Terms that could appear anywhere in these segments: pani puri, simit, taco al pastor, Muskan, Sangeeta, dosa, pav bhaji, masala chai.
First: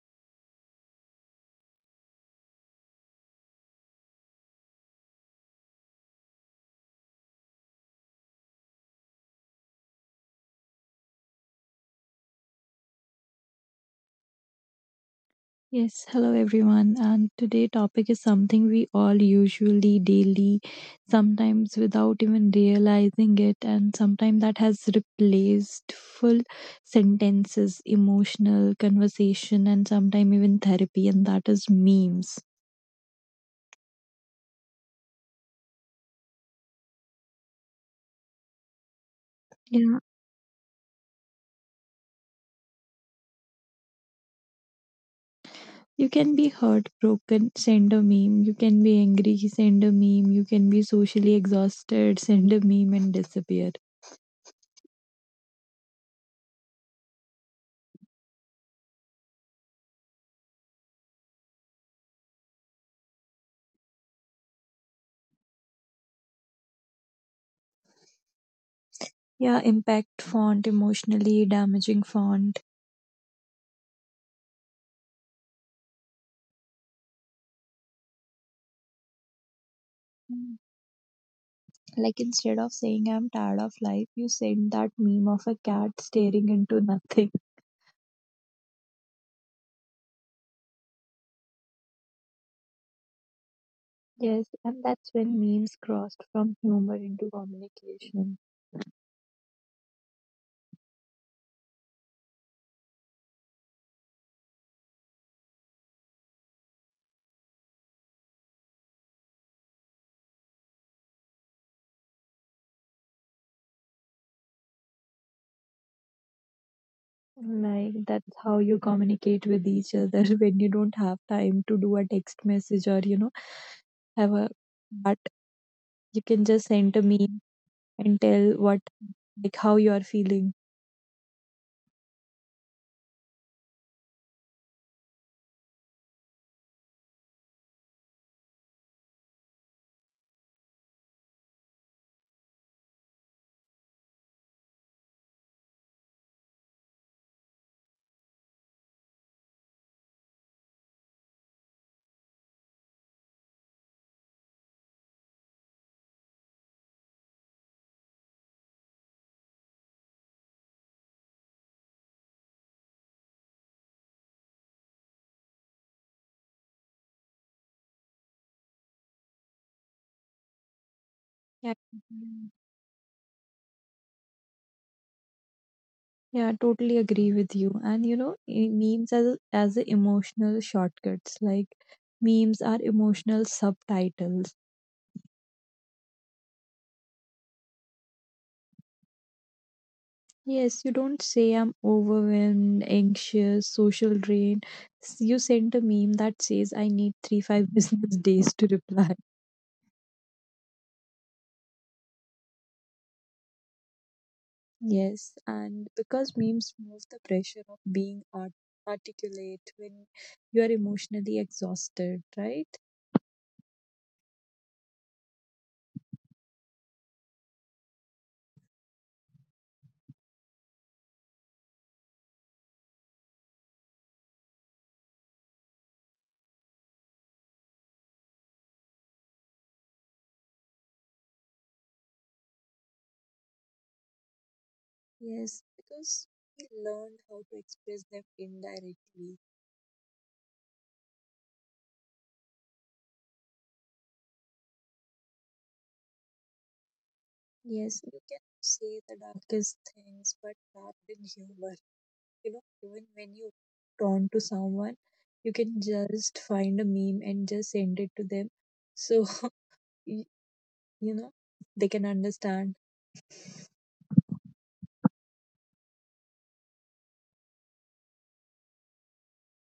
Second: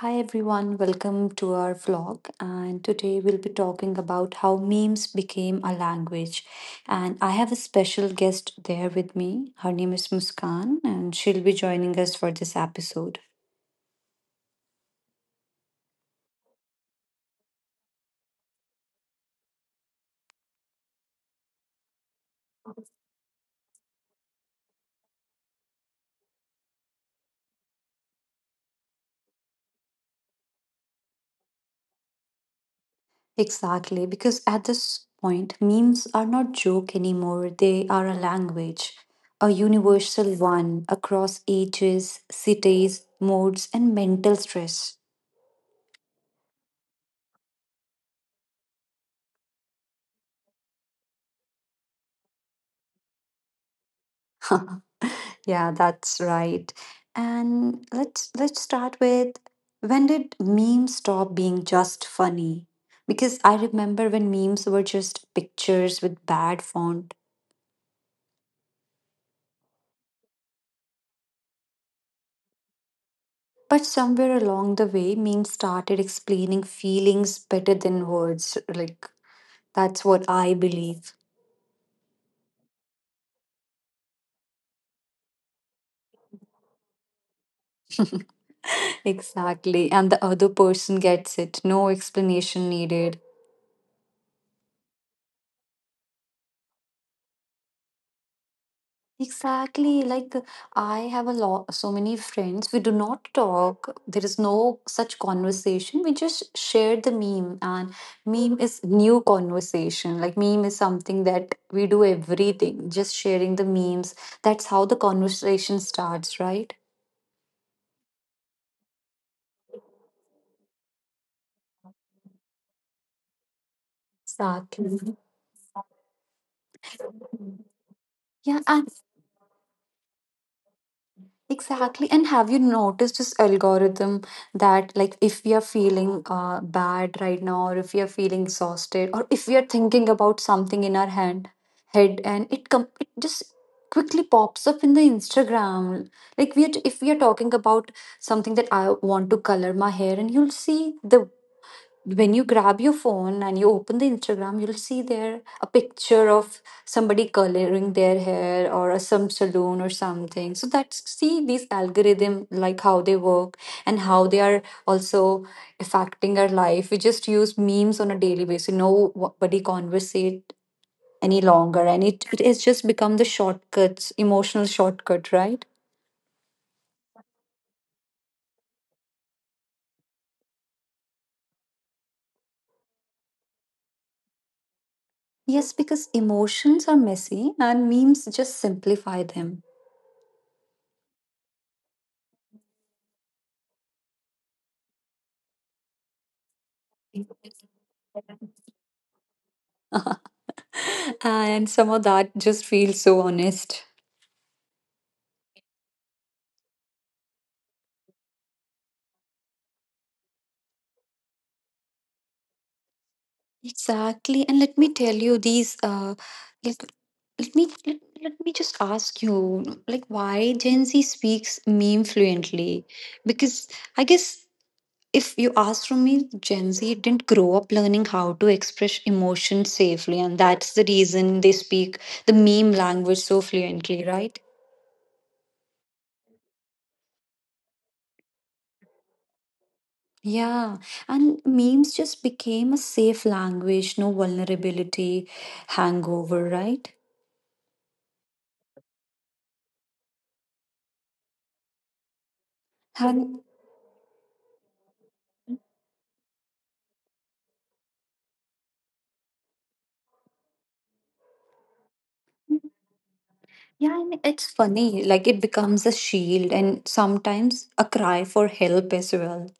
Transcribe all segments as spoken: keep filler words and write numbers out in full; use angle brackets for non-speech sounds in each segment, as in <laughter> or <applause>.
Hi everyone, welcome to our vlog. And today we'll be talking about how memes became a language. And I have a special guest there with me. Her name is Muskan, and she'll be joining us for this episode. Yes, hello everyone. And today topic is something we all usually daily, sometimes without even realizing it, and sometimes that has replaced full sentences, emotional conversation, and sometimes even therapy, and that is memes. Exactly, because at this point, memes are not joke anymore. They are a language, a Yeah, universal one across ages, cities, modes, and mental stress. you can be heartbroken, send a meme. You can be angry, send a meme. You can be socially exhausted, send a meme and disappear. <laughs> Yeah, that's right. And let's let's start with when did memes stop being just funny? Because I remember when memes were just pictures with bad font. Yeah, impact font, emotionally damaging font. But somewhere along the way, memes started explaining feelings better than words. Like that's what I Mm. believe. Like instead of saying I'm tired of life, you send that meme of a cat staring into nothing. <laughs> <laughs> Exactly. And the other person gets it. No explanation needed. Yes, and that's when memes crossed from humor into communication. Exactly. Like I have a lot, so many friends. We do not talk. There is no such conversation. We just share the meme, and meme is new conversation. Like meme is something that we do everything. Just sharing the memes. That's how the conversation starts, right? Like that's how you communicate with each other <laughs> when you don't have time to do a text message, or you know have a Exactly. but you can just send a meme and tell Yeah, what, and like how you are feeling. exactly. And have you noticed this algorithm that, like, if we are feeling uh, bad right now, or if we are feeling exhausted, or if we are thinking about something in our hand, head, and it com- it just quickly pops up in the Instagram. Like, we are if we are talking about something that I want to color my hair, and you'll see the when you grab your phone and you open the Instagram, you'll see there a picture of somebody coloring their hair or a, some saloon or something. So that's see these algorithm like how they work and how they are also affecting our life. We just use memes on a daily basis. Nobody conversate any Yeah. longer, and it it has just become the shortcuts, emotional shortcut, right? Yeah, totally agree with you. And you know, e- Memes as as a emotional shortcuts. Like memes are emotional subtitles. Yes, because emotions are messy and memes just simplify them. Yes, you don't say I'm overwhelmed, anxious, social drain. S- You send a meme that says I need three five <laughs> business days to reply. <laughs> And somehow that just feels so honest. Yes, and because memes remove the pressure of being art articulate when you are emotionally exhausted, right? Exactly. And let me tell you these uh let, let me let, let me just ask you like why Gen Z speaks meme fluently? Because I guess if you ask from me, Gen Z didn't grow up learning how to express emotions safely, and that's the reason they speak the meme language so fluently, right? Yes, because we learned how to express them indirectly. Yeah, and memes just became a safe language, no vulnerability, hangover, right? Yes, you can say the darkest things, but wrapped in humor. You know, even when And you turn to someone, you can just find a meme and just send it to them. So, <laughs> y- you know, they can understand. yeah, and it's funny, like it becomes a shield and sometimes a cry for help as well.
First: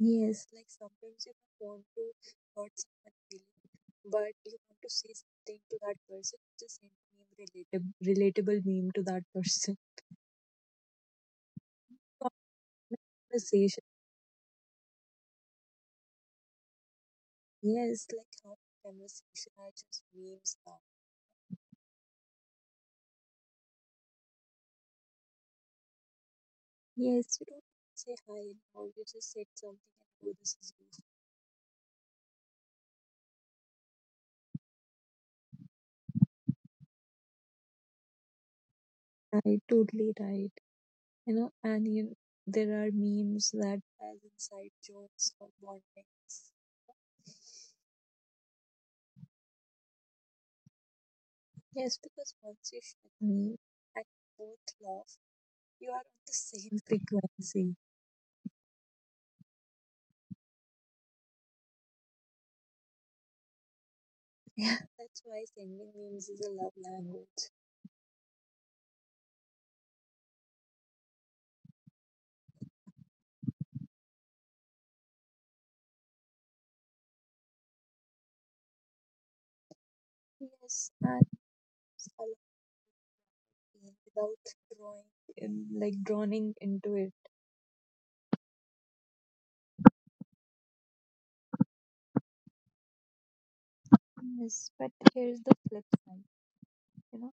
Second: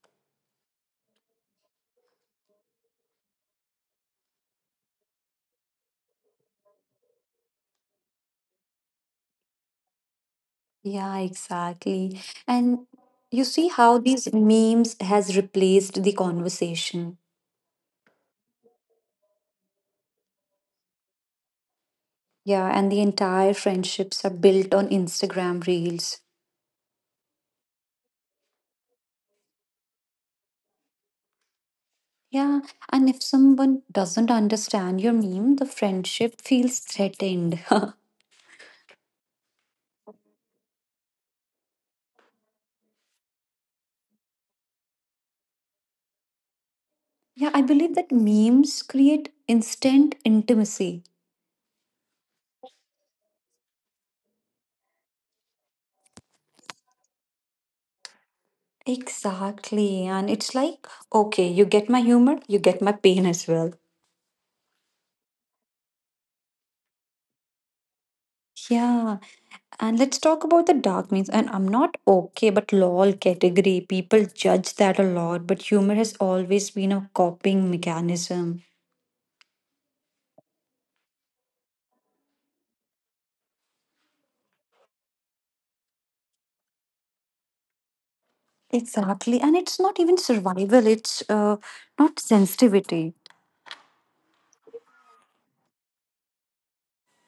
Yes, like sometimes you don't want to hurt someone feeling, but you want to say something to that person, just send meme relatable, relatable meme to that person. Yeah, exactly. <laughs> And you see Conversation. how these memes has replaced the conversation. Yes, like how conversation are just memes now. Yeah, and the entire friendships are built on Instagram reels. Yes, you don't say hi now. You just said something and oh, this is you. Yeah, and if someone doesn't understand your meme, the friendship feels threatened. <laughs> Yeah, Right, totally right. You know, and you, know, there are memes that has inside jokes or warnings. I believe that memes create instant intimacy. Yes, because once you share a meme and both laugh, you are on the same frequency. <laughs> Exactly. And it's like, okay, you get my humor, you get my pain as well. Yeah, that's why sending memes is a love language. Yeah. And let's talk about the dark memes. And I'm not okay, but lol category. People judge that a lot, but humor has always been a coping mechanism. Yes, and I love meme without drawing in, like drowning into it. Exactly. And it's not even survival, it's uh, not sensitivity. Yes, but here's the flip side. You know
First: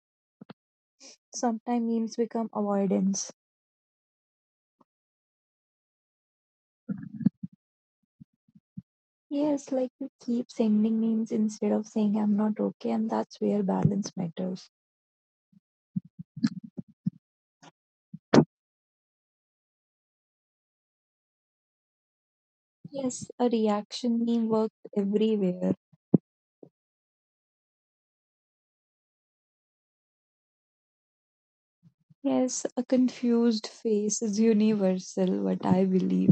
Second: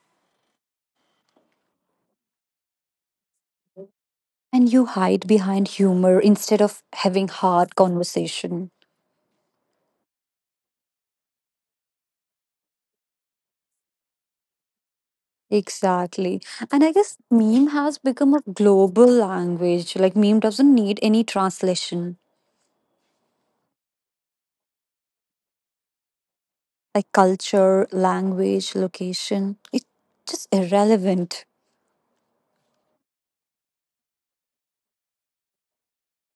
Sometimes memes become avoidance. And you hide behind humor instead of having hard conversation. Yes, like you keep sending memes instead of saying I'm not okay, and that's where balance matters. Exactly. And I guess meme has become a global language. Like, meme doesn't need any translation, Yes, a reaction meme works everywhere. like culture, language, location. It's just irrelevant. Yes, a confused face is universal, what I believe.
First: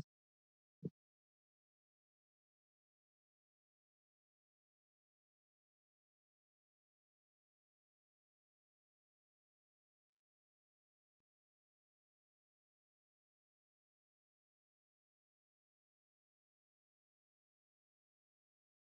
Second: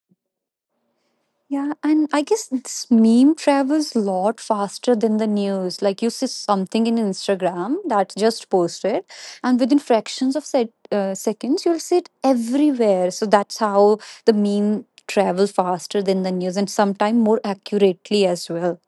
Yeah, and I guess this meme travels a lot faster than the news. Like you see something in Instagram that's just posted, and within fractions of set, uh, seconds, you'll see it everywhere. So that's how the meme travel faster than the news, and sometimes more accurately as well.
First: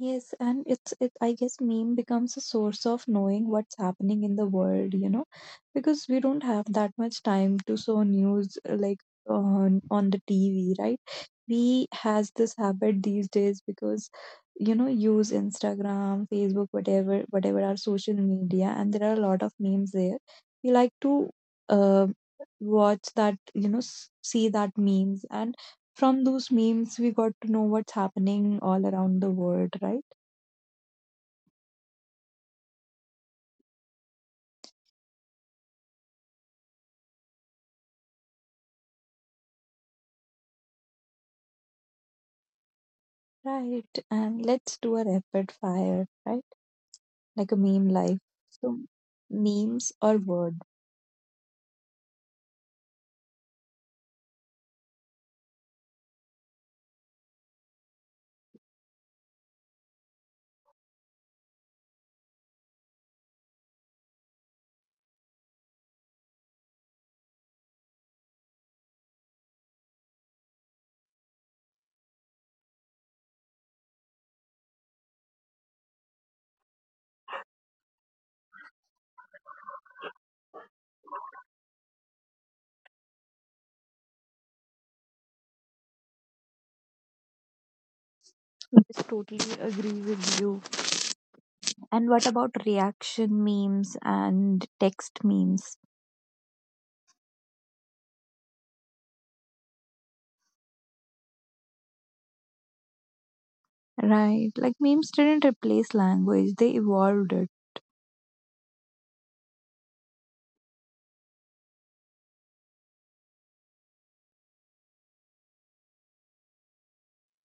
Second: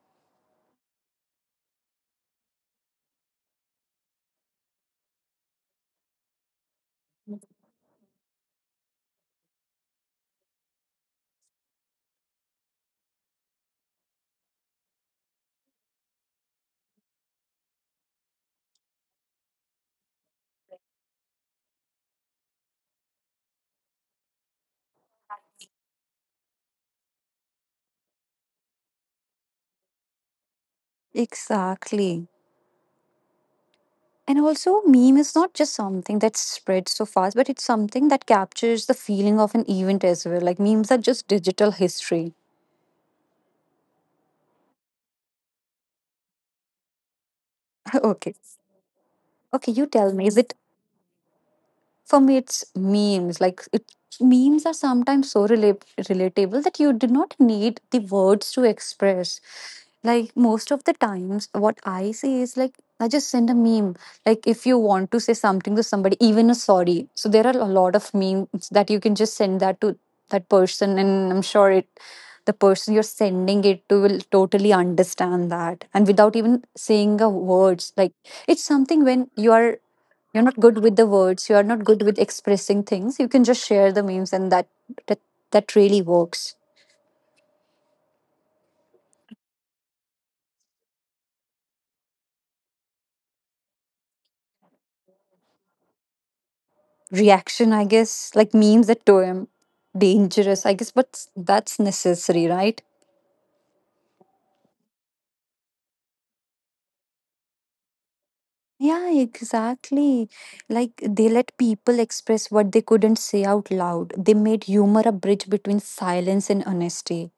Yes, and it's it I guess meme becomes a source of knowing what's happening in the world, you know, because we don't have that much time to show news, uh, like on on the T V, right? We has this habit these days because you know use Instagram, Facebook, whatever, whatever our social media, and there are a lot of memes there. We like to uh, watch that, you know, s- see that memes, and from those memes we got to know what's happening all around the world, right? Exactly. And also, meme is not just something that spreads so fast, but it's something that captures the feeling of an event as well. Like memes are just digital history. Right, and let's do a rapid fire, right? Like a meme <laughs> life. Okay. So, Okay, memes you or tell me. Is word? it for me, it's memes. Like it, memes are sometimes so rela- relatable that you do not need the words to express. Like most of the times, what I say is like I just send a meme. Like if you want to say something to somebody, even a sorry. So there are a lot of memes that you can just send that to that person, and I'm sure it the person you're sending it to will totally understand that and without even saying a words like it's something when you are you're not good with the words. You are not good with expressing things. You can just share the memes, and that that, that really works. Yes, totally agree with you. And what about reaction memes and text memes? Reaction, I guess, like memes that term dangerous, I guess, but that's necessary, right? Right, like memes didn't replace language, they evolved it. Yeah, exactly. Like they let people express what they couldn't say out loud. They made humor a bridge between silence and honesty.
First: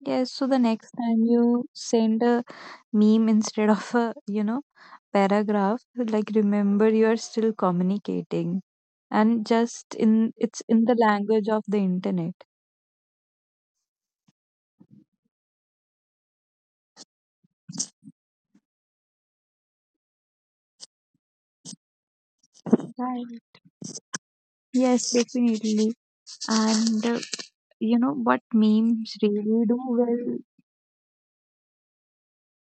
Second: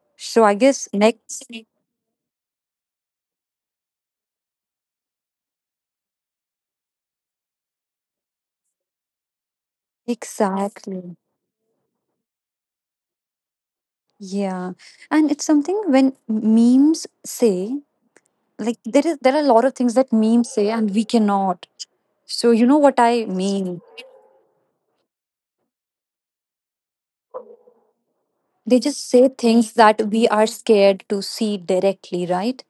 Yes, So so I the guess next time next, you send a meme instead of a, you know, paragraph, like remember you are still communicating, and just in it's in the exactly. language of the internet. Yeah. And it's something when memes say like there is there are a lot of things that memes say and we cannot so you know what I Right. mean Yes, definitely. And uh, you know what they just memes say really things do that we well. are scared to see directly, right?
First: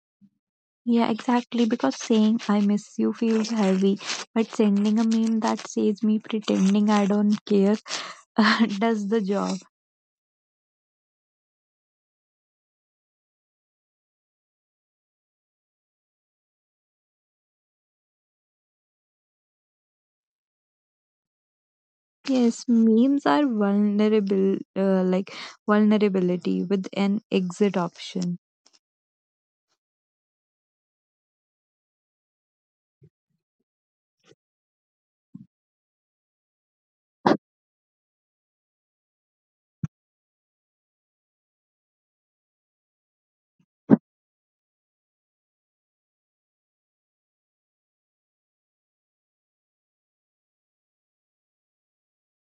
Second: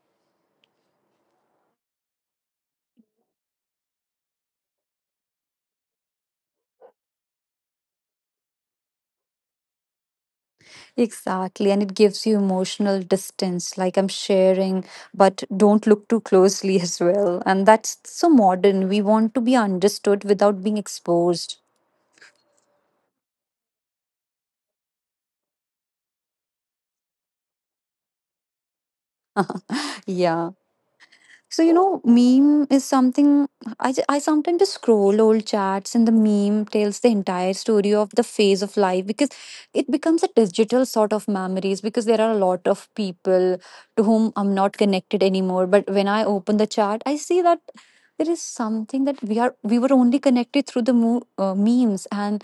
Yeah, exactly, because saying I miss you feels heavy, but sending a meme that says me pretending I don't care <laughs> uh, does the job. Exactly, and it gives you emotional distance, like I'm sharing but don't look too closely <laughs> as well, and that's so modern. We want to be understood without being exposed. Yes, memes are vulnerable, uh, like vulnerability with an exit option. Yeah. So, you know, meme is something I, ju- I sometimes just scroll old chats and the meme tells the entire story of the phase of life, because it becomes a digital sort of memories because there are a lot of people to whom I'm not connected anymore. But when I open the chat, I see that there is something that we are we were only connected through the mo- uh, memes and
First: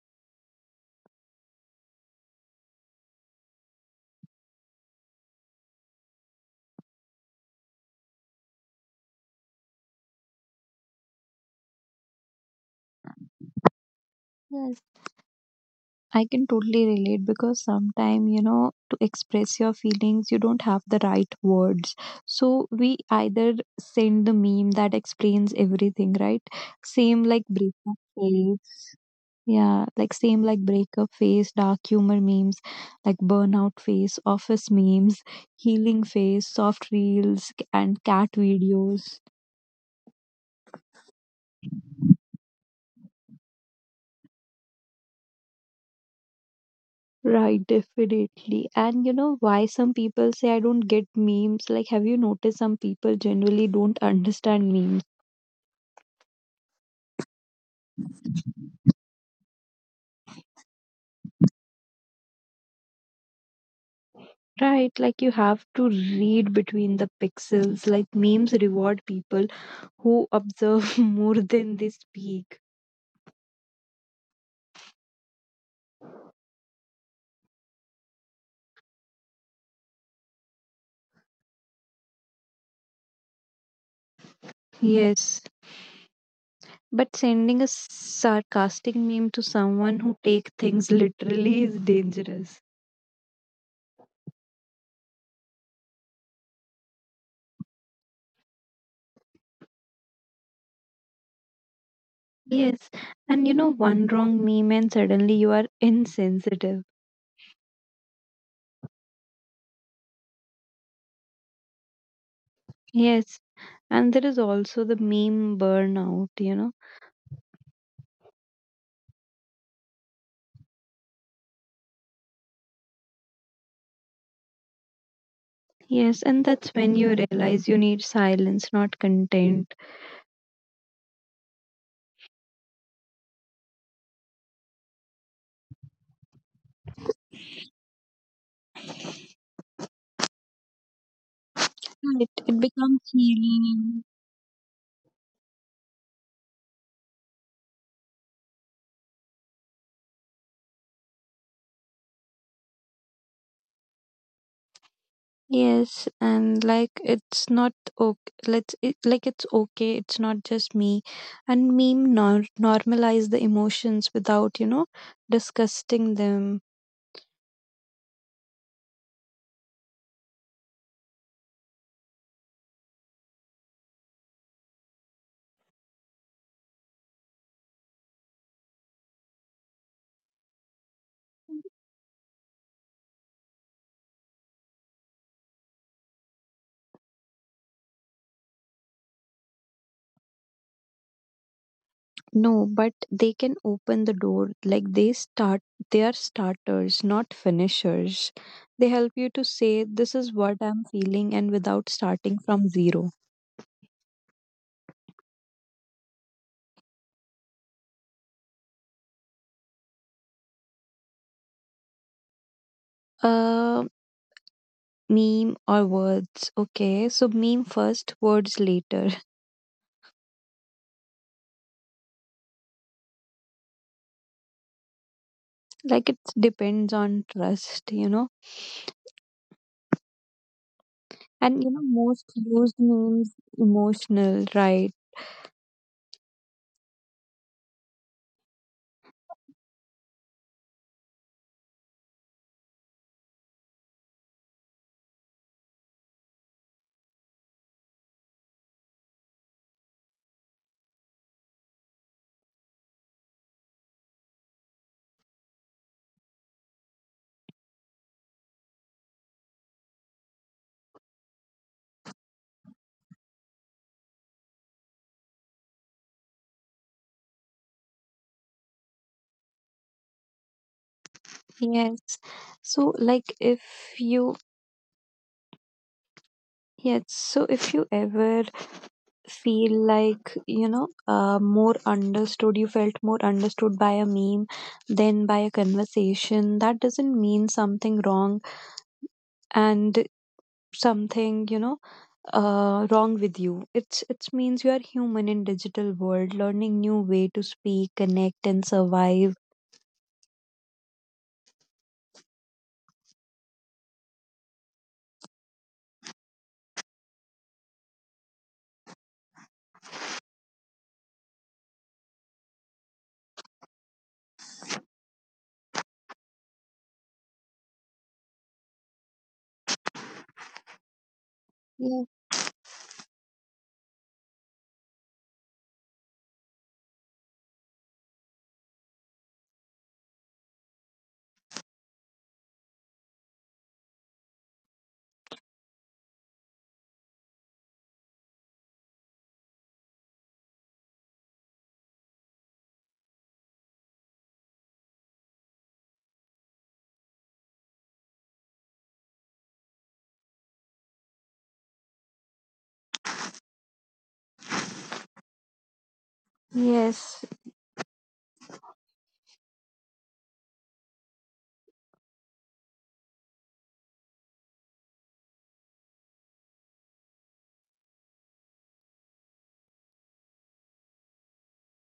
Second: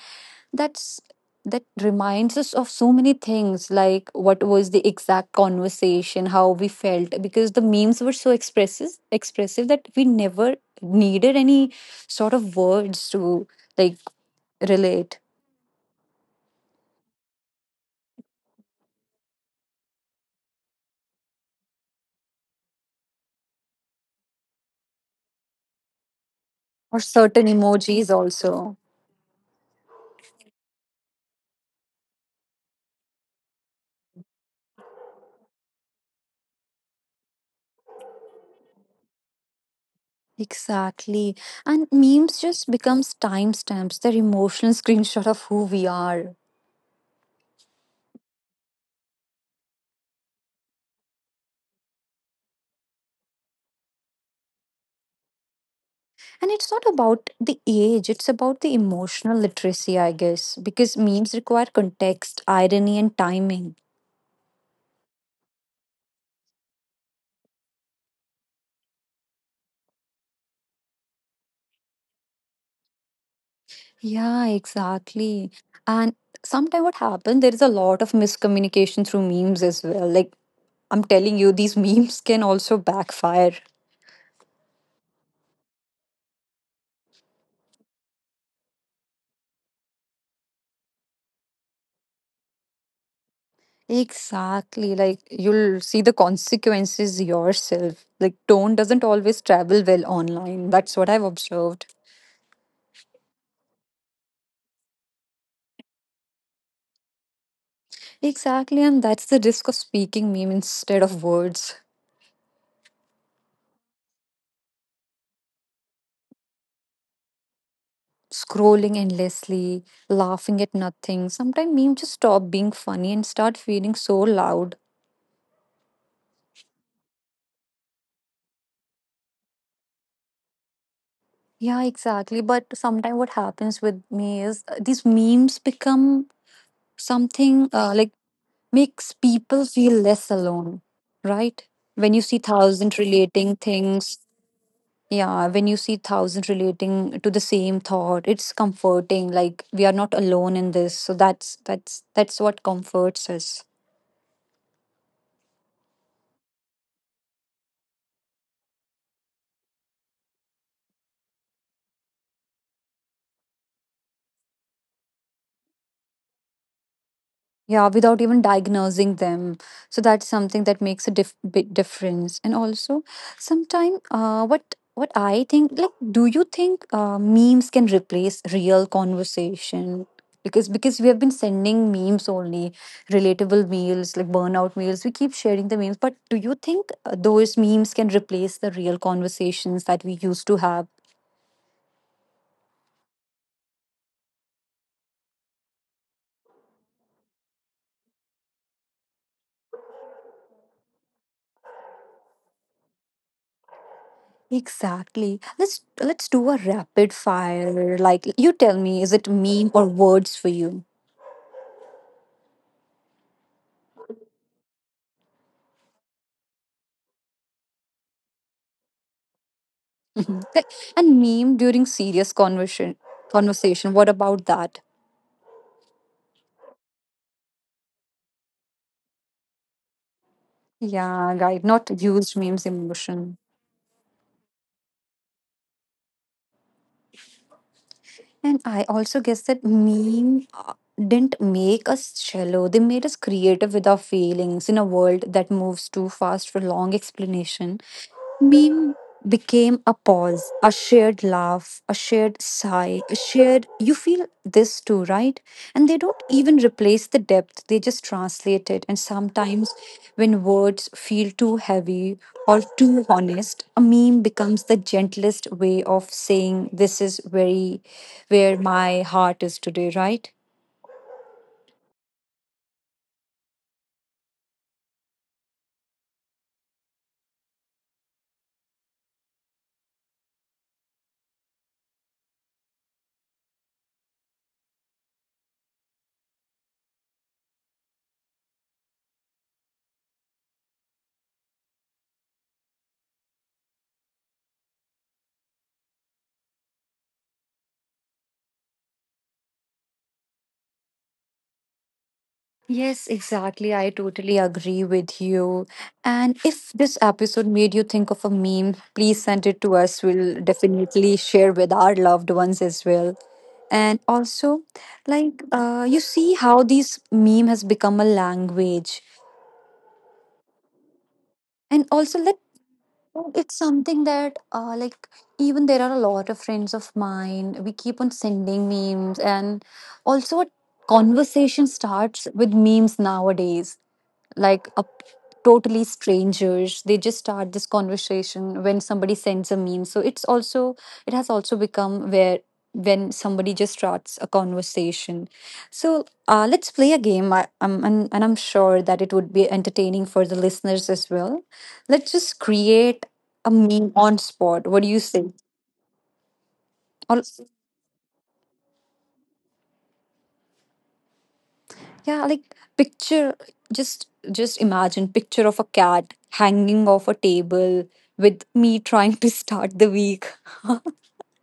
that's that reminds us of so many things like what was the exact conversation, how we felt, because the memes were so expressive expressive that we never needed any sort of words to like relate I can totally relate because sometimes, you know, to express your feelings, you don't have the right words. So we either send the meme that explains everything, right? or Same like certain breakup emojis also, face. Yeah, like same like breakup face, dark humor memes, like burnout face, office memes, healing face, soft reels, and cat videos. exactly. And memes just becomes timestamps, they're emotional <laughs> screenshot of who we are. Right, definitely. And you know why some people say I don't get memes? Like, have you noticed some people generally don't understand memes? And it's not about the age, it's about the emotional literacy, I guess, because memes require context, irony and timing. Right, like you have to read between the pixels. Like, memes reward people who observe <laughs> more than they speak. Yeah, exactly. And sometimes what happens, there is a lot of miscommunication through memes as well. Like, I'm telling you, these <laughs> memes can also backfire. Yes. But sending a sarcastic meme to someone who take things literally is dangerous. Exactly. Like, you'll see the consequences yourself. Like, tone doesn't always travel well online. That's what I've observed. Yes. And you know, one wrong meme and suddenly you are insensitive. Exactly. And that's the risk of speaking meme instead of words. Yes. And there is also the meme burnout, you know. Scrolling endlessly, laughing at nothing. Sometimes memes just stop being funny and start feeling so loud. Yes, and that's when you realize you need silence, not content. Yeah, exactly. But sometimes what happens with me is uh, these memes become something uh, like makes people feel less alone, right? Right, When you see it becomes thousand relating healing. things, yeah, when you see thousand relating to the same thought, it's comforting. Like we are not alone in this. So that's that's that's what comforts us. Yes, and like it's not okay. Let's it, like it's okay. It's not just me, and meme nor- normalize the emotions without you know disgusting them. Yeah, without even diagnosing them. So that's something that makes a diff- big difference. And also, sometime uh, what what I think, like, do you think uh, memes can replace real conversation? Because because we have been sending memes only, relatable meals like burnout meals. We keep sharing the memes, but do you think uh, those memes can replace the real conversations that we used to have? No, but they can open the door. Like they start, they are starters, not finishers. They help you to say, this is what I'm feeling, and without starting from zero. Exactly. Let's let's do a rapid fire. Like you tell me, is it meme or words for you? Uh, Meme or words. Okay, so meme first, words later. <laughs> Th- And meme during serious conversation. Conversation. What about that? Like it depends on trust, you know. And Yeah, you know, right. Not most used used memes memes emotion. emotional, right? And I also guess that meme uh, didn't make us shallow. They made us creative with our feelings in a world that moves too fast for long explanation. Meme became a pause, a shared laugh, a shared sigh, a shared, you feel this too, right? And they don't even replace the depth, they just translate it. And sometimes when words feel too heavy or too honest, a meme becomes the gentlest way of saying, this is very where my heart is today, right? Yes. So like if you Yes, so if you ever feel like, you know, uh, more understood, you felt more understood by a meme than by a conversation, that doesn't mean something wrong and something, you know, uh, wrong with you. It's it means you are human in digital world, learning new way to speak, connect, and survive. Yes, exactly. I totally agree with you. And if this episode made you think of a meme, please send it to us. We'll definitely share with our loved ones as well. And also, like, uh, you see how this meme has become a language. Yes. And also, let it's something that, uh, like, even there are a lot of friends of mine. We keep on sending memes, and also a conversation starts with memes nowadays like a totally strangers they just start this conversation when somebody sends a meme so it's also it has also become where when somebody just starts a conversation so uh, let's play a game I, I'm, and, and I'm sure that it would be entertaining for the listeners as well. Let's just create a meme on spot, what do you say? Yes. Or yeah, like picture just just imagine picture of a cat hanging off a table with me <laughs> trying to start the week.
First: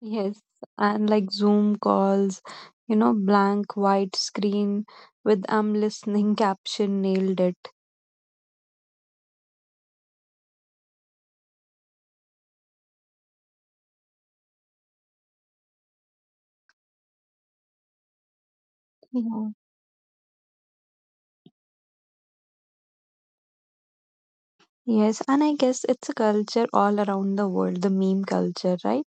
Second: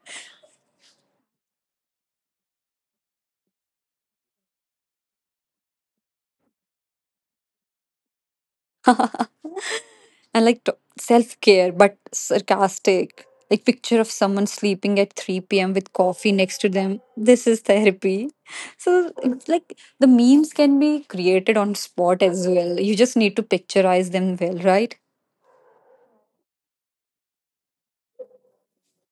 Yes, and like Zoom calls, you know, blank white screen with I'm listening <laughs> caption nailed it. And like t- self-care but sarcastic. Like picture of someone sleeping at three p m with coffee next to them. This is therapy. So it's Yeah. like the memes can be created on spot as well. You just need to picturize them well, right? Yes, and I guess it's a culture all around the world, the meme culture, right?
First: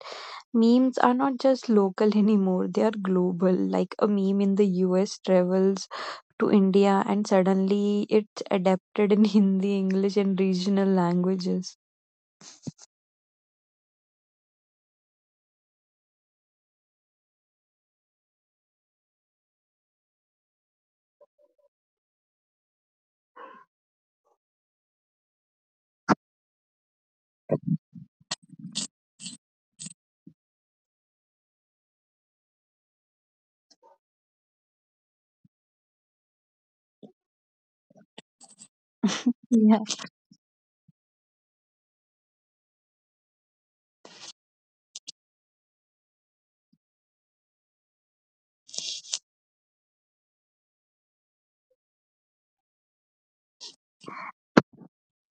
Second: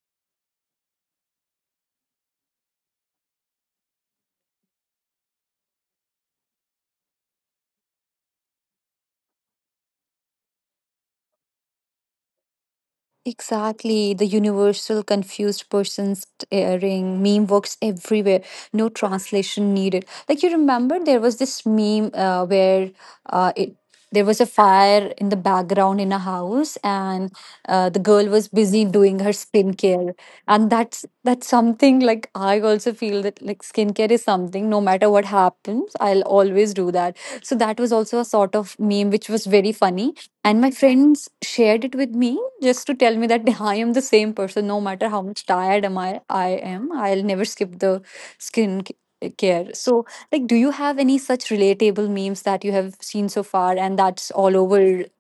Memes are not just local <laughs> anymore, they are global. Like a meme in the U S travels to India and suddenly it's adapted in <laughs> Hindi, English, and regional languages. Exactly, the universal confused person staring meme works everywhere. No translation needed. Like you remember, there was this meme uh, where uh, it there was a fire in the background in a house, and uh, the girl was busy doing her skincare, and that's that's something. Like I also feel that like skincare is something. No matter what happens, I'll always do that. So that was also a sort of meme which was Yeah. very funny, and my friends shared it with me just to tell me that <laughs> I am the same person. No matter how much tired am I, I am, I'll never skip the skin ca- care. So, like, do you have any such relatable memes that you have seen so far, and that's all over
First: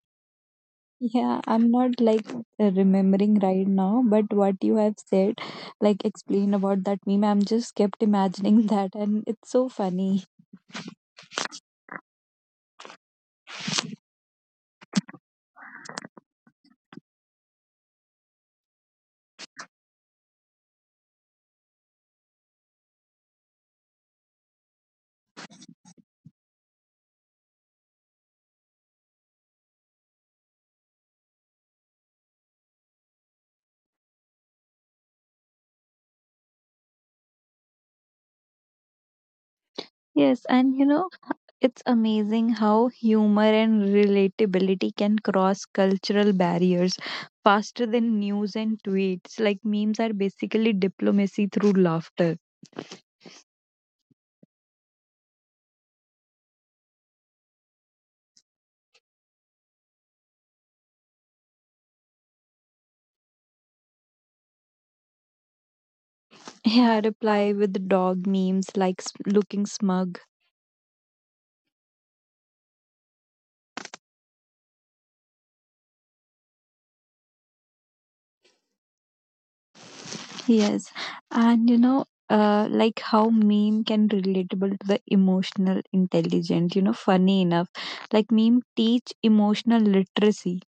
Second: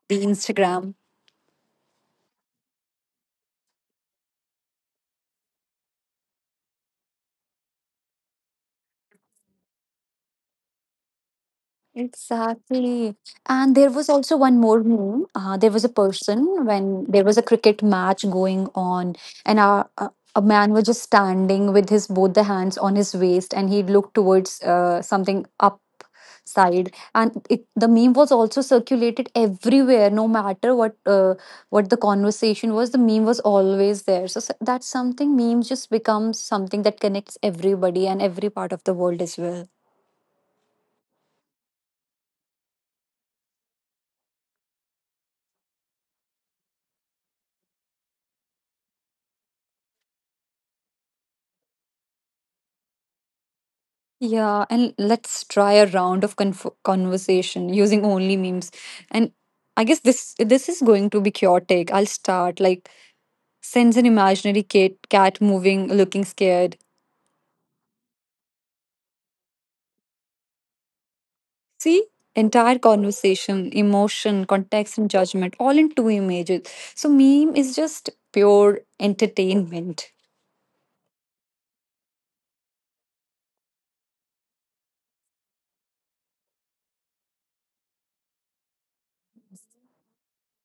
the Instagram? Yeah, I'm not like uh, remembering right now, but what you have said, like explain about that meme, I'm just kept imagining <laughs> that, and it's so funny. Exactly. And there was also one more meme. Uh, there was a person when there was a cricket match going on, and a, a, a man was just standing with his both the hands on his waist, and he looked towards uh, something upside. And it, the meme was also circulated everywhere, no matter what uh, what the conversation was. The meme was always there. So, so that's something. Memes just becomes something that connects everybody and every part of the world as well. Yes, and you know, it's amazing how humor and relatability can cross cultural barriers faster than news and tweets. Like, memes are basically diplomacy through laughter. Yeah, and let's try a round of conf- conversation using only memes. And I guess this this is going to be chaotic. I'll start like sends an imaginary cat cat moving, looking scared. Yeah, reply with dog memes, like s- looking smug. See, entire conversation, emotion, context, and judgment all in two images. So meme is just pure entertainment. Yes, and you know, uh, like how meme can relatable to the emotional intelligent. You know, funny enough, like meme teach emotional literacy.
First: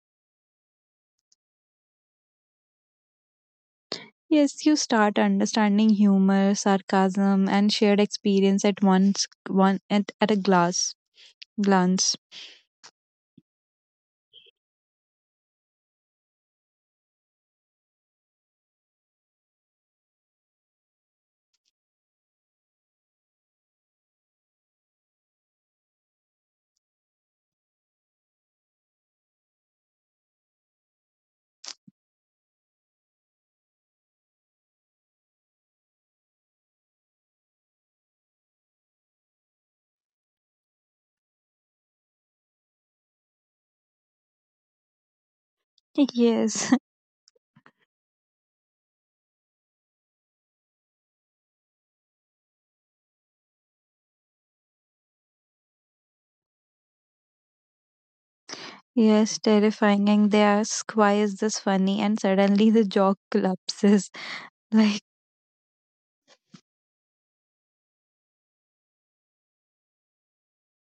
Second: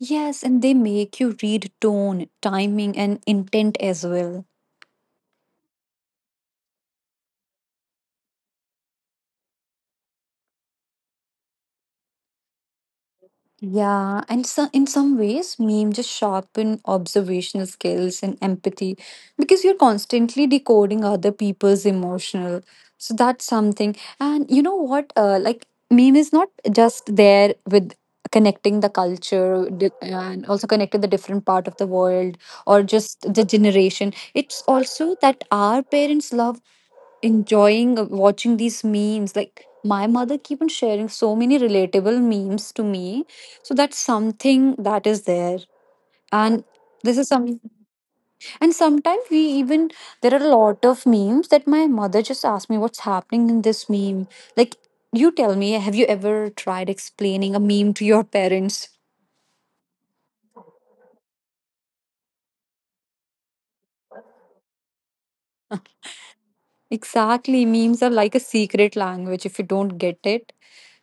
Yes, and they make you read tone, timing, and intent as well. Yes, you start understanding humor, sarcasm, and shared experience at once, one at, at a glass glance. Yeah, and so in some ways, meme just sharpen observational skills and empathy, because you're constantly decoding other people's emotional. So that's something. And you know what? Uh, like meme is not just there with connecting the culture di- and also connecting the different part of the world or just the generation. It's also that our parents love enjoying uh, watching these memes, like my mother keep on sharing so many relatable memes to me. So that's something that is there. And Yes. this is some and sometimes we even, there are a lot of memes that my mother just asked me, what's happening in this meme? Like, you tell me, have you ever tried explaining a meme to your parents? <laughs> Yes, terrifying, and they ask why is this funny, and suddenly the jaw collapses. <laughs> Like, Exactly, memes are like a secret language. If you don't get it,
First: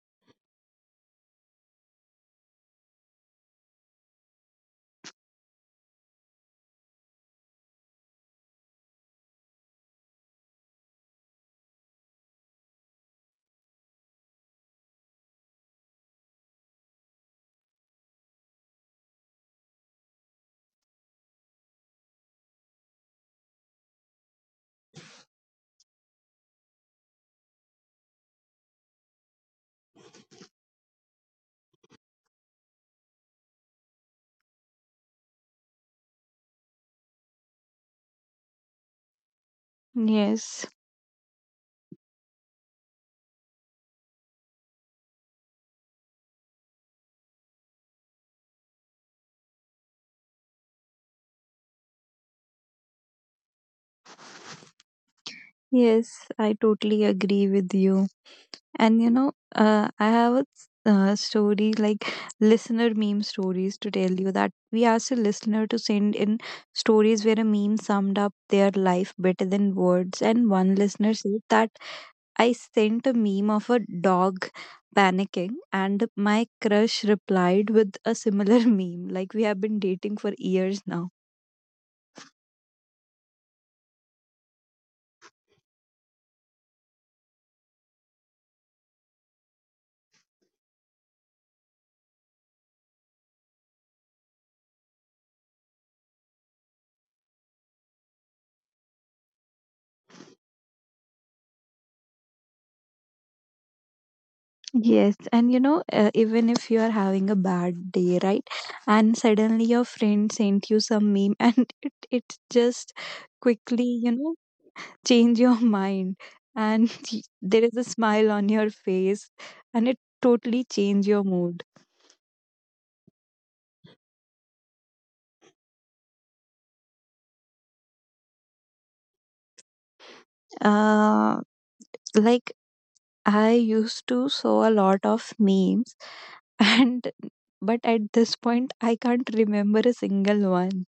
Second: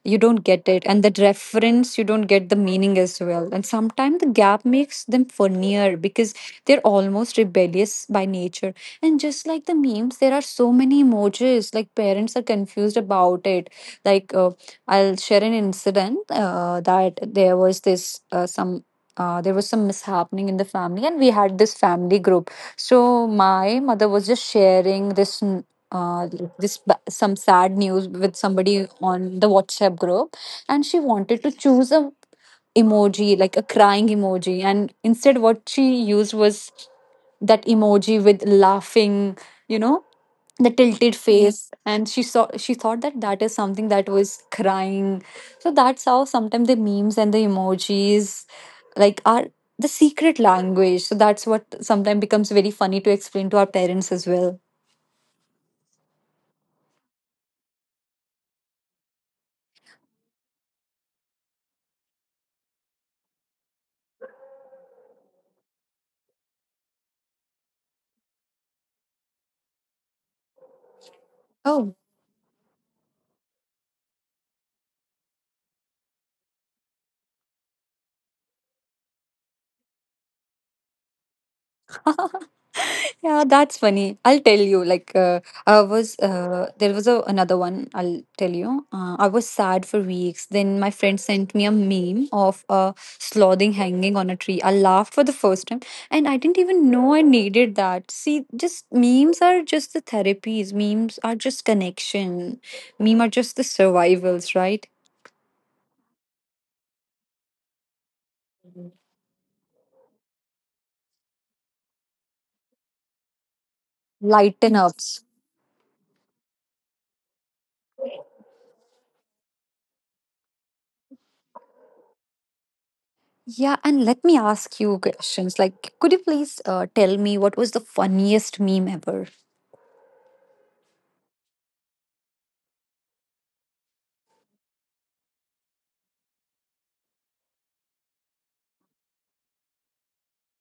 you don't get it, and that reference, you don't get the meaning as well. And sometimes the gap makes them funnier because they're almost rebellious by nature. And just like the memes, there are so many emojis like parents are confused about it. Like, uh, I'll share an incident, uh, that there was this uh, some uh, there was some mishappening in the family, and we had this family group. So my mother was just sharing this, uh, like this ba- some sad news with somebody on the WhatsApp group, and she wanted to choose a emoji, like a crying emoji, and instead what she used was that emoji with laughing, you know, yes, the tilted face. And she saw, she thought that that is something that was crying. So that's how sometimes the memes and the emojis like are the secret language. So that's what sometimes becomes very funny to explain to our parents as well. yes, I totally agree with you. And you know, uh, I have a s- uh, story, like listener meme stories to tell you that we asked a listener to send in stories where a meme summed up their life better than words. And one listener said that I sent a meme of a dog panicking, and my crush replied with a similar <laughs> meme. Like, we have been dating for years now. Yeah, that's funny. I'll tell you. Like, uh, I was uh, there was a, another one. I'll tell you. Uh, I was sad for weeks. Then my friend sent me a meme of a slothing hanging on a tree. I laughed for the first time, and I didn't even know I needed that. See, just memes are just the therapies. Memes are just connection. Meme are just the survivals, right? Yes, and you know, uh, even if you are having a bad day, right? And suddenly your friend sent you some meme, <laughs> and it it just quickly, you know, Lighten change ups. your mind, and <laughs> there is a smile on your face, and it totally change your mood. Yeah, and let me ask you questions. Like, could you please uh, tell me, what was the funniest meme ever? Uh, like I used to saw a lot of memes, <laughs> and but at this point, I can't remember a single one.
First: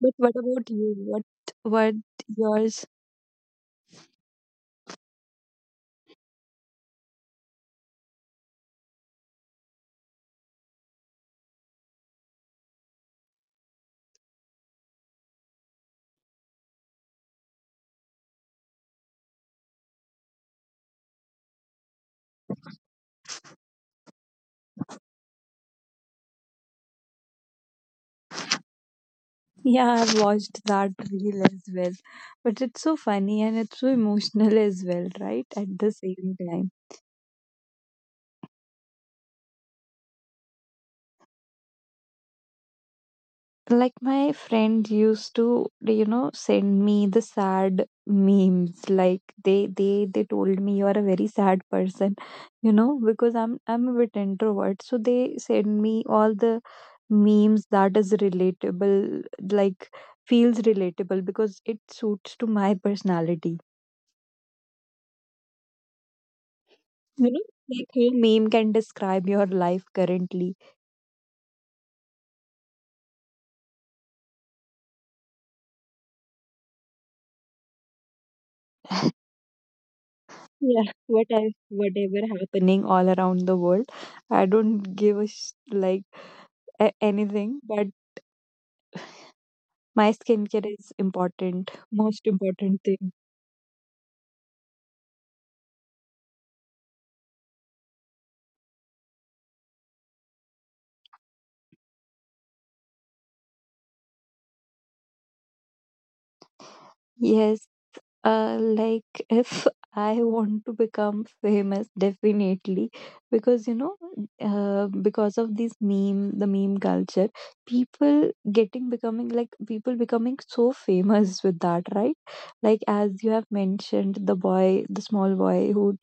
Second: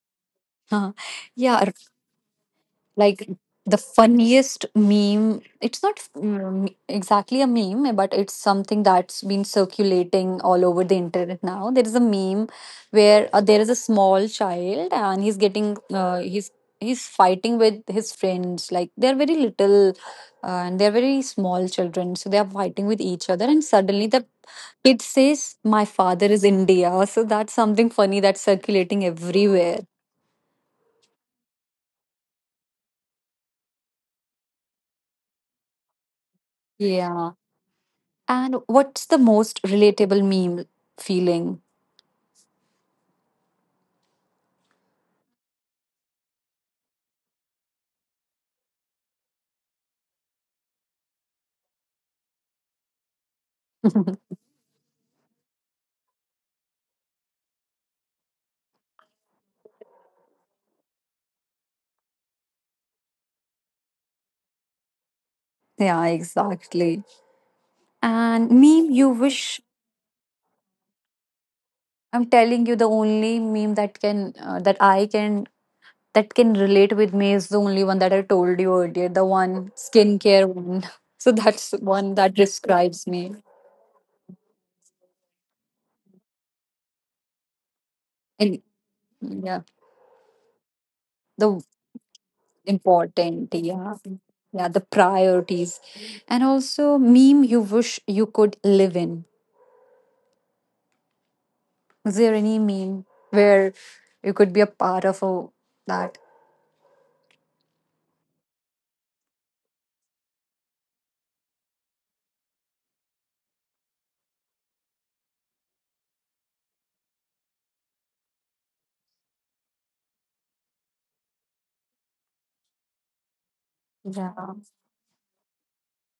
But what about Huh. you? What Yeah, r- what yours? like the funniest meme. It's not mm, exactly a meme, but it's something that's been circulating all over the internet now. There is a meme where uh, there is a small child and he's getting uh, he's he's fighting with his friends. Like they're very little, uh, and they're very small children, so they are fighting with each other, and suddenly the kid says, "My father is India." <laughs> So that's something funny that's circulating everywhere. Yeah, I've watched that reel as well. But it's so funny and it's so emotional <laughs> as well, right? At the same time. Yeah. And what's the most relatable meme feeling? Like my friend used to, you know, send me the sad memes. Like they they they told me you are a very sad person, you know, because I'm I'm a bit <laughs> introvert. So they send me all the memes that is relatable, like feels relatable because it suits to my personality. Yeah, exactly. You know, like your And meme can meme you describe wish, your life currently. I'm telling you, the only meme that can uh, that I can that can relate with me is the only one that I told you earlier, the one skincare one. <laughs> Yeah. So What I, that's one that whatever happening describes all me. around the world, I don't give a sh- like a- anything. But And yeah, my skincare is the important, most important thing. important, yeah. Yeah, the priorities. And also meme you wish you could live in. Is there any meme where you could be a part of a, that? Yes. Uh, like <laughs> if I want to become famous, definitely, because you know, uh, because of this meme, the meme culture, people getting becoming like people becoming so famous with that, right? Like as you have Yeah. mentioned, the boy, the small boy who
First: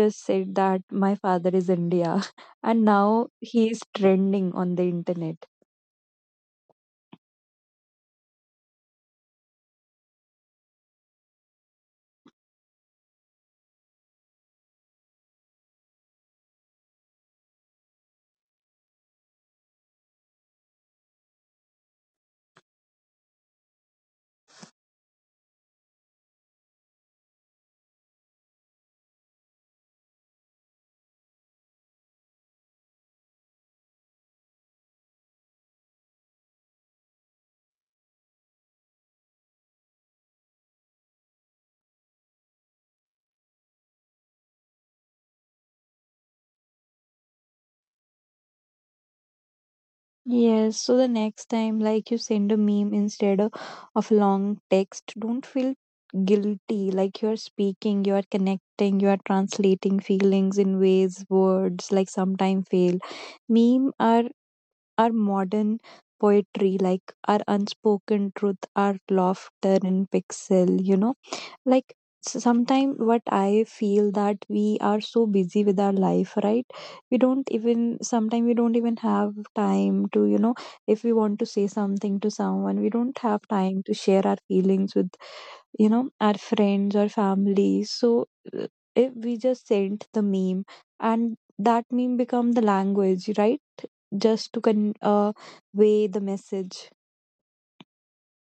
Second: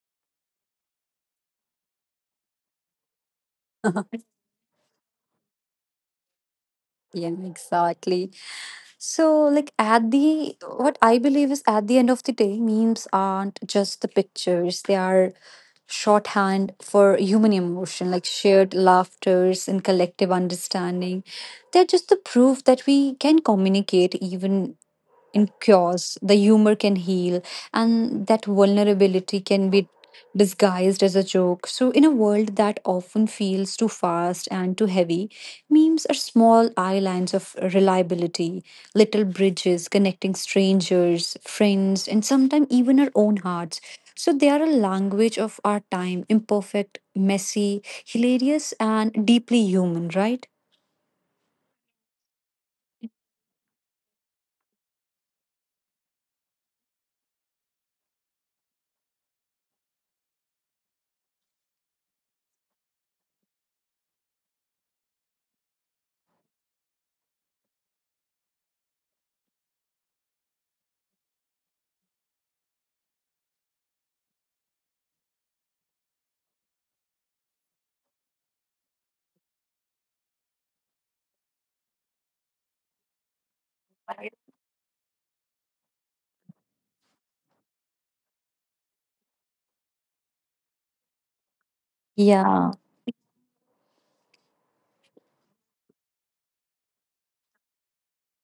just said that my father is India, <laughs> and now he is <laughs> trending on the internet. Yeah, exactly. So, like, at the, what I believe is at the end of the day, memes aren't just the pictures, they are shorthand for human emotion, like shared laughters and collective understanding. They're just the proof that we can communicate even, and cures, the humor can heal, and that vulnerability can be disguised as a joke. So, in a world that often feels too fast and too heavy, memes are small islands of reliability, little bridges connecting strangers, friends, and sometimes even our own hearts. So, they are a language of our time, imperfect, messy, hilarious, and deeply human, right? Yes, so the next time, like you send a meme instead of, of a long text, don't feel guilty. Like you're speaking, you're connecting, you're translating feelings in ways words like sometimes fail. Meme are are modern poetry, like our unspoken truth, our laughter in pixel, you know like sometimes what I feel that we are so busy with our life, right? we don't even Sometimes we don't even have time to, you know if we want to say something to someone we don't have time to share our feelings with, you know our friends or family. So, uh, if we just sent the meme and that meme become the Yeah. language, right? Just to con- uh, weigh the message.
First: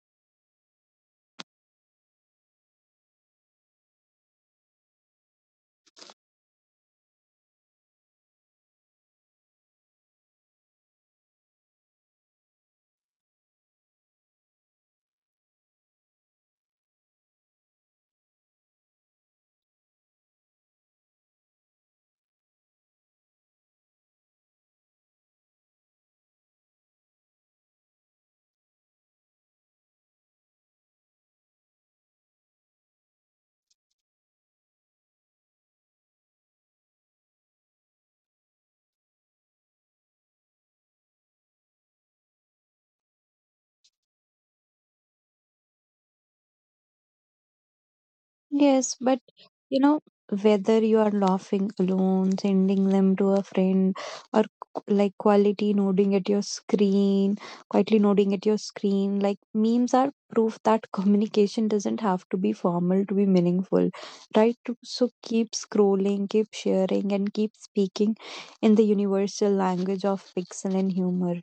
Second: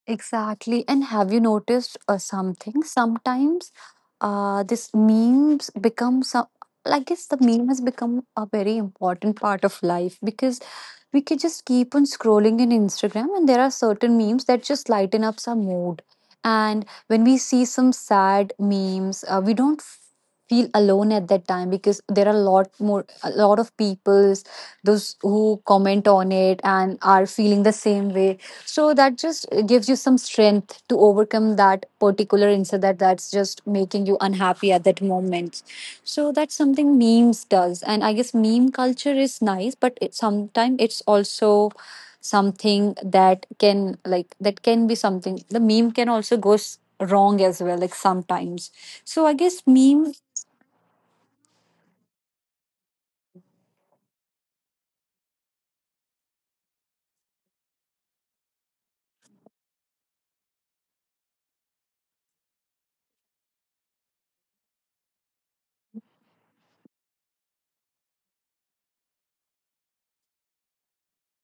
Exactly. And have you noticed uh, something? Sometimes uh, this memes become some, I guess the meme has become a very important part of life because we could just keep on scrolling in Instagram, and there are certain memes that just lighten up some mood. And when we see some sad memes, uh, we don't feel alone at that time, because there are a lot more a lot of peoples those who comment on it and are feeling the same way. So that just uh, gives you some strength to overcome that particular incident that that's just making you unhappy at that moment. So that's something memes does. And I guess meme culture is nice, but it sometimes it's also something that can, like that can be something, the meme can also go s- wrong as well, like sometimes. Yes, but So I guess you know, meme. whether you are laughing alone, sending them to a friend, or qu- like quality nodding at your screen, quietly nodding at your screen, like memes are proof that <laughs> communication doesn't have to be formal to be meaningful, right? To- So keep scrolling, keep sharing, and keep speaking in the universal language of pixel and humor.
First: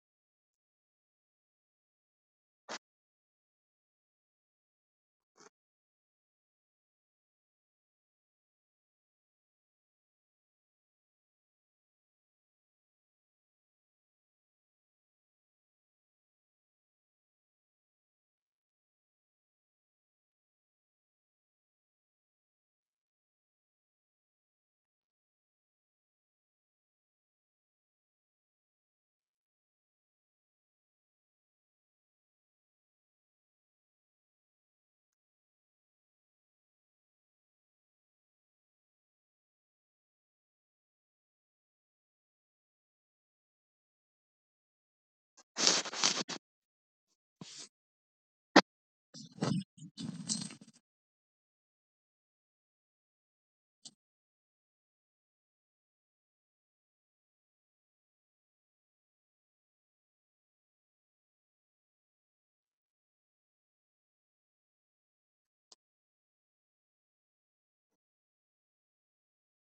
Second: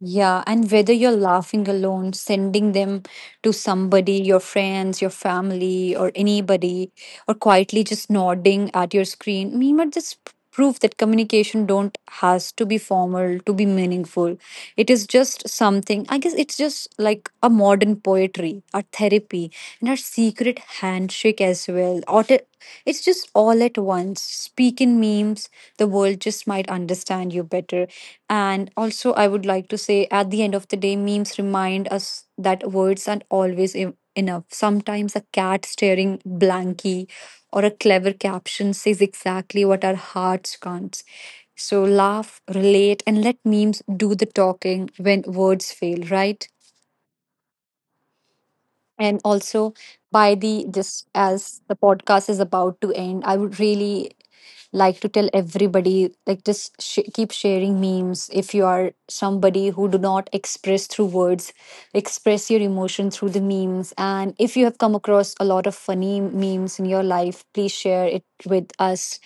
Yeah, and whether you're laughing alone, sending them to somebody, your friends, your family, or anybody, or quietly just nodding at your screen, Mima just p- prove that communication don't has to be formal to be meaningful. It is just something. I guess it's just like a modern poetry, our therapy, and our secret handshake as well. Or t- it's just just all at once. Speak in memes, the world just might understand you better. And also, I would like to say at the end of the day, memes remind us that words aren't always e- enough. Sometimes a cat staring blankly or a clever caption says exactly what our hearts can't. So laugh, relate, and let memes do the talking when words fail, right? And also, by the, just as the podcast is about to end, I would really like to tell everybody, like, just sh- keep sharing memes. If you are somebody who do not express through words, express your emotion through the memes. And if you have come across a lot of funny memes in your life, please share it with us.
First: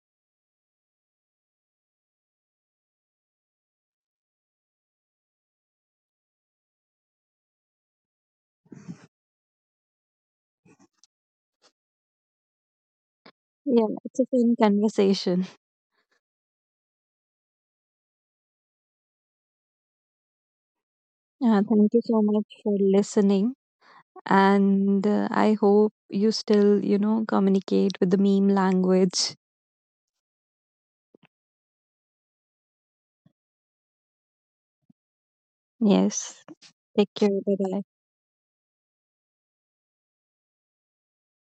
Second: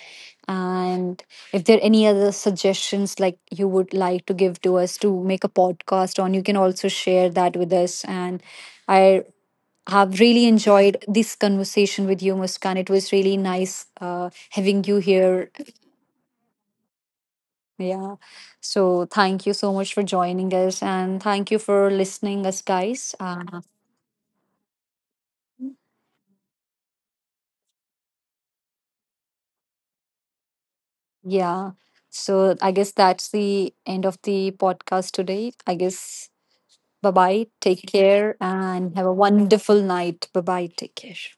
And if there are any other suggestions like you would like to give to us to make a podcast on, you can also share that with us. And I have really enjoyed this conversation with you, Muskan. It was really nice Yeah, it's a uh, fun having you conversation. here. Yeah. So thank you so much for joining us, and thank you Uh, for Thank you so much listening us, for guys. listening. Uh, and uh, I hope you still, you know, communicate with the meme language. Yeah. So I guess that's the end of the podcast today. I Yes. guess Take bye care. Bye bye. bye. Take care, and have a wonderful night. Bye bye. Take care.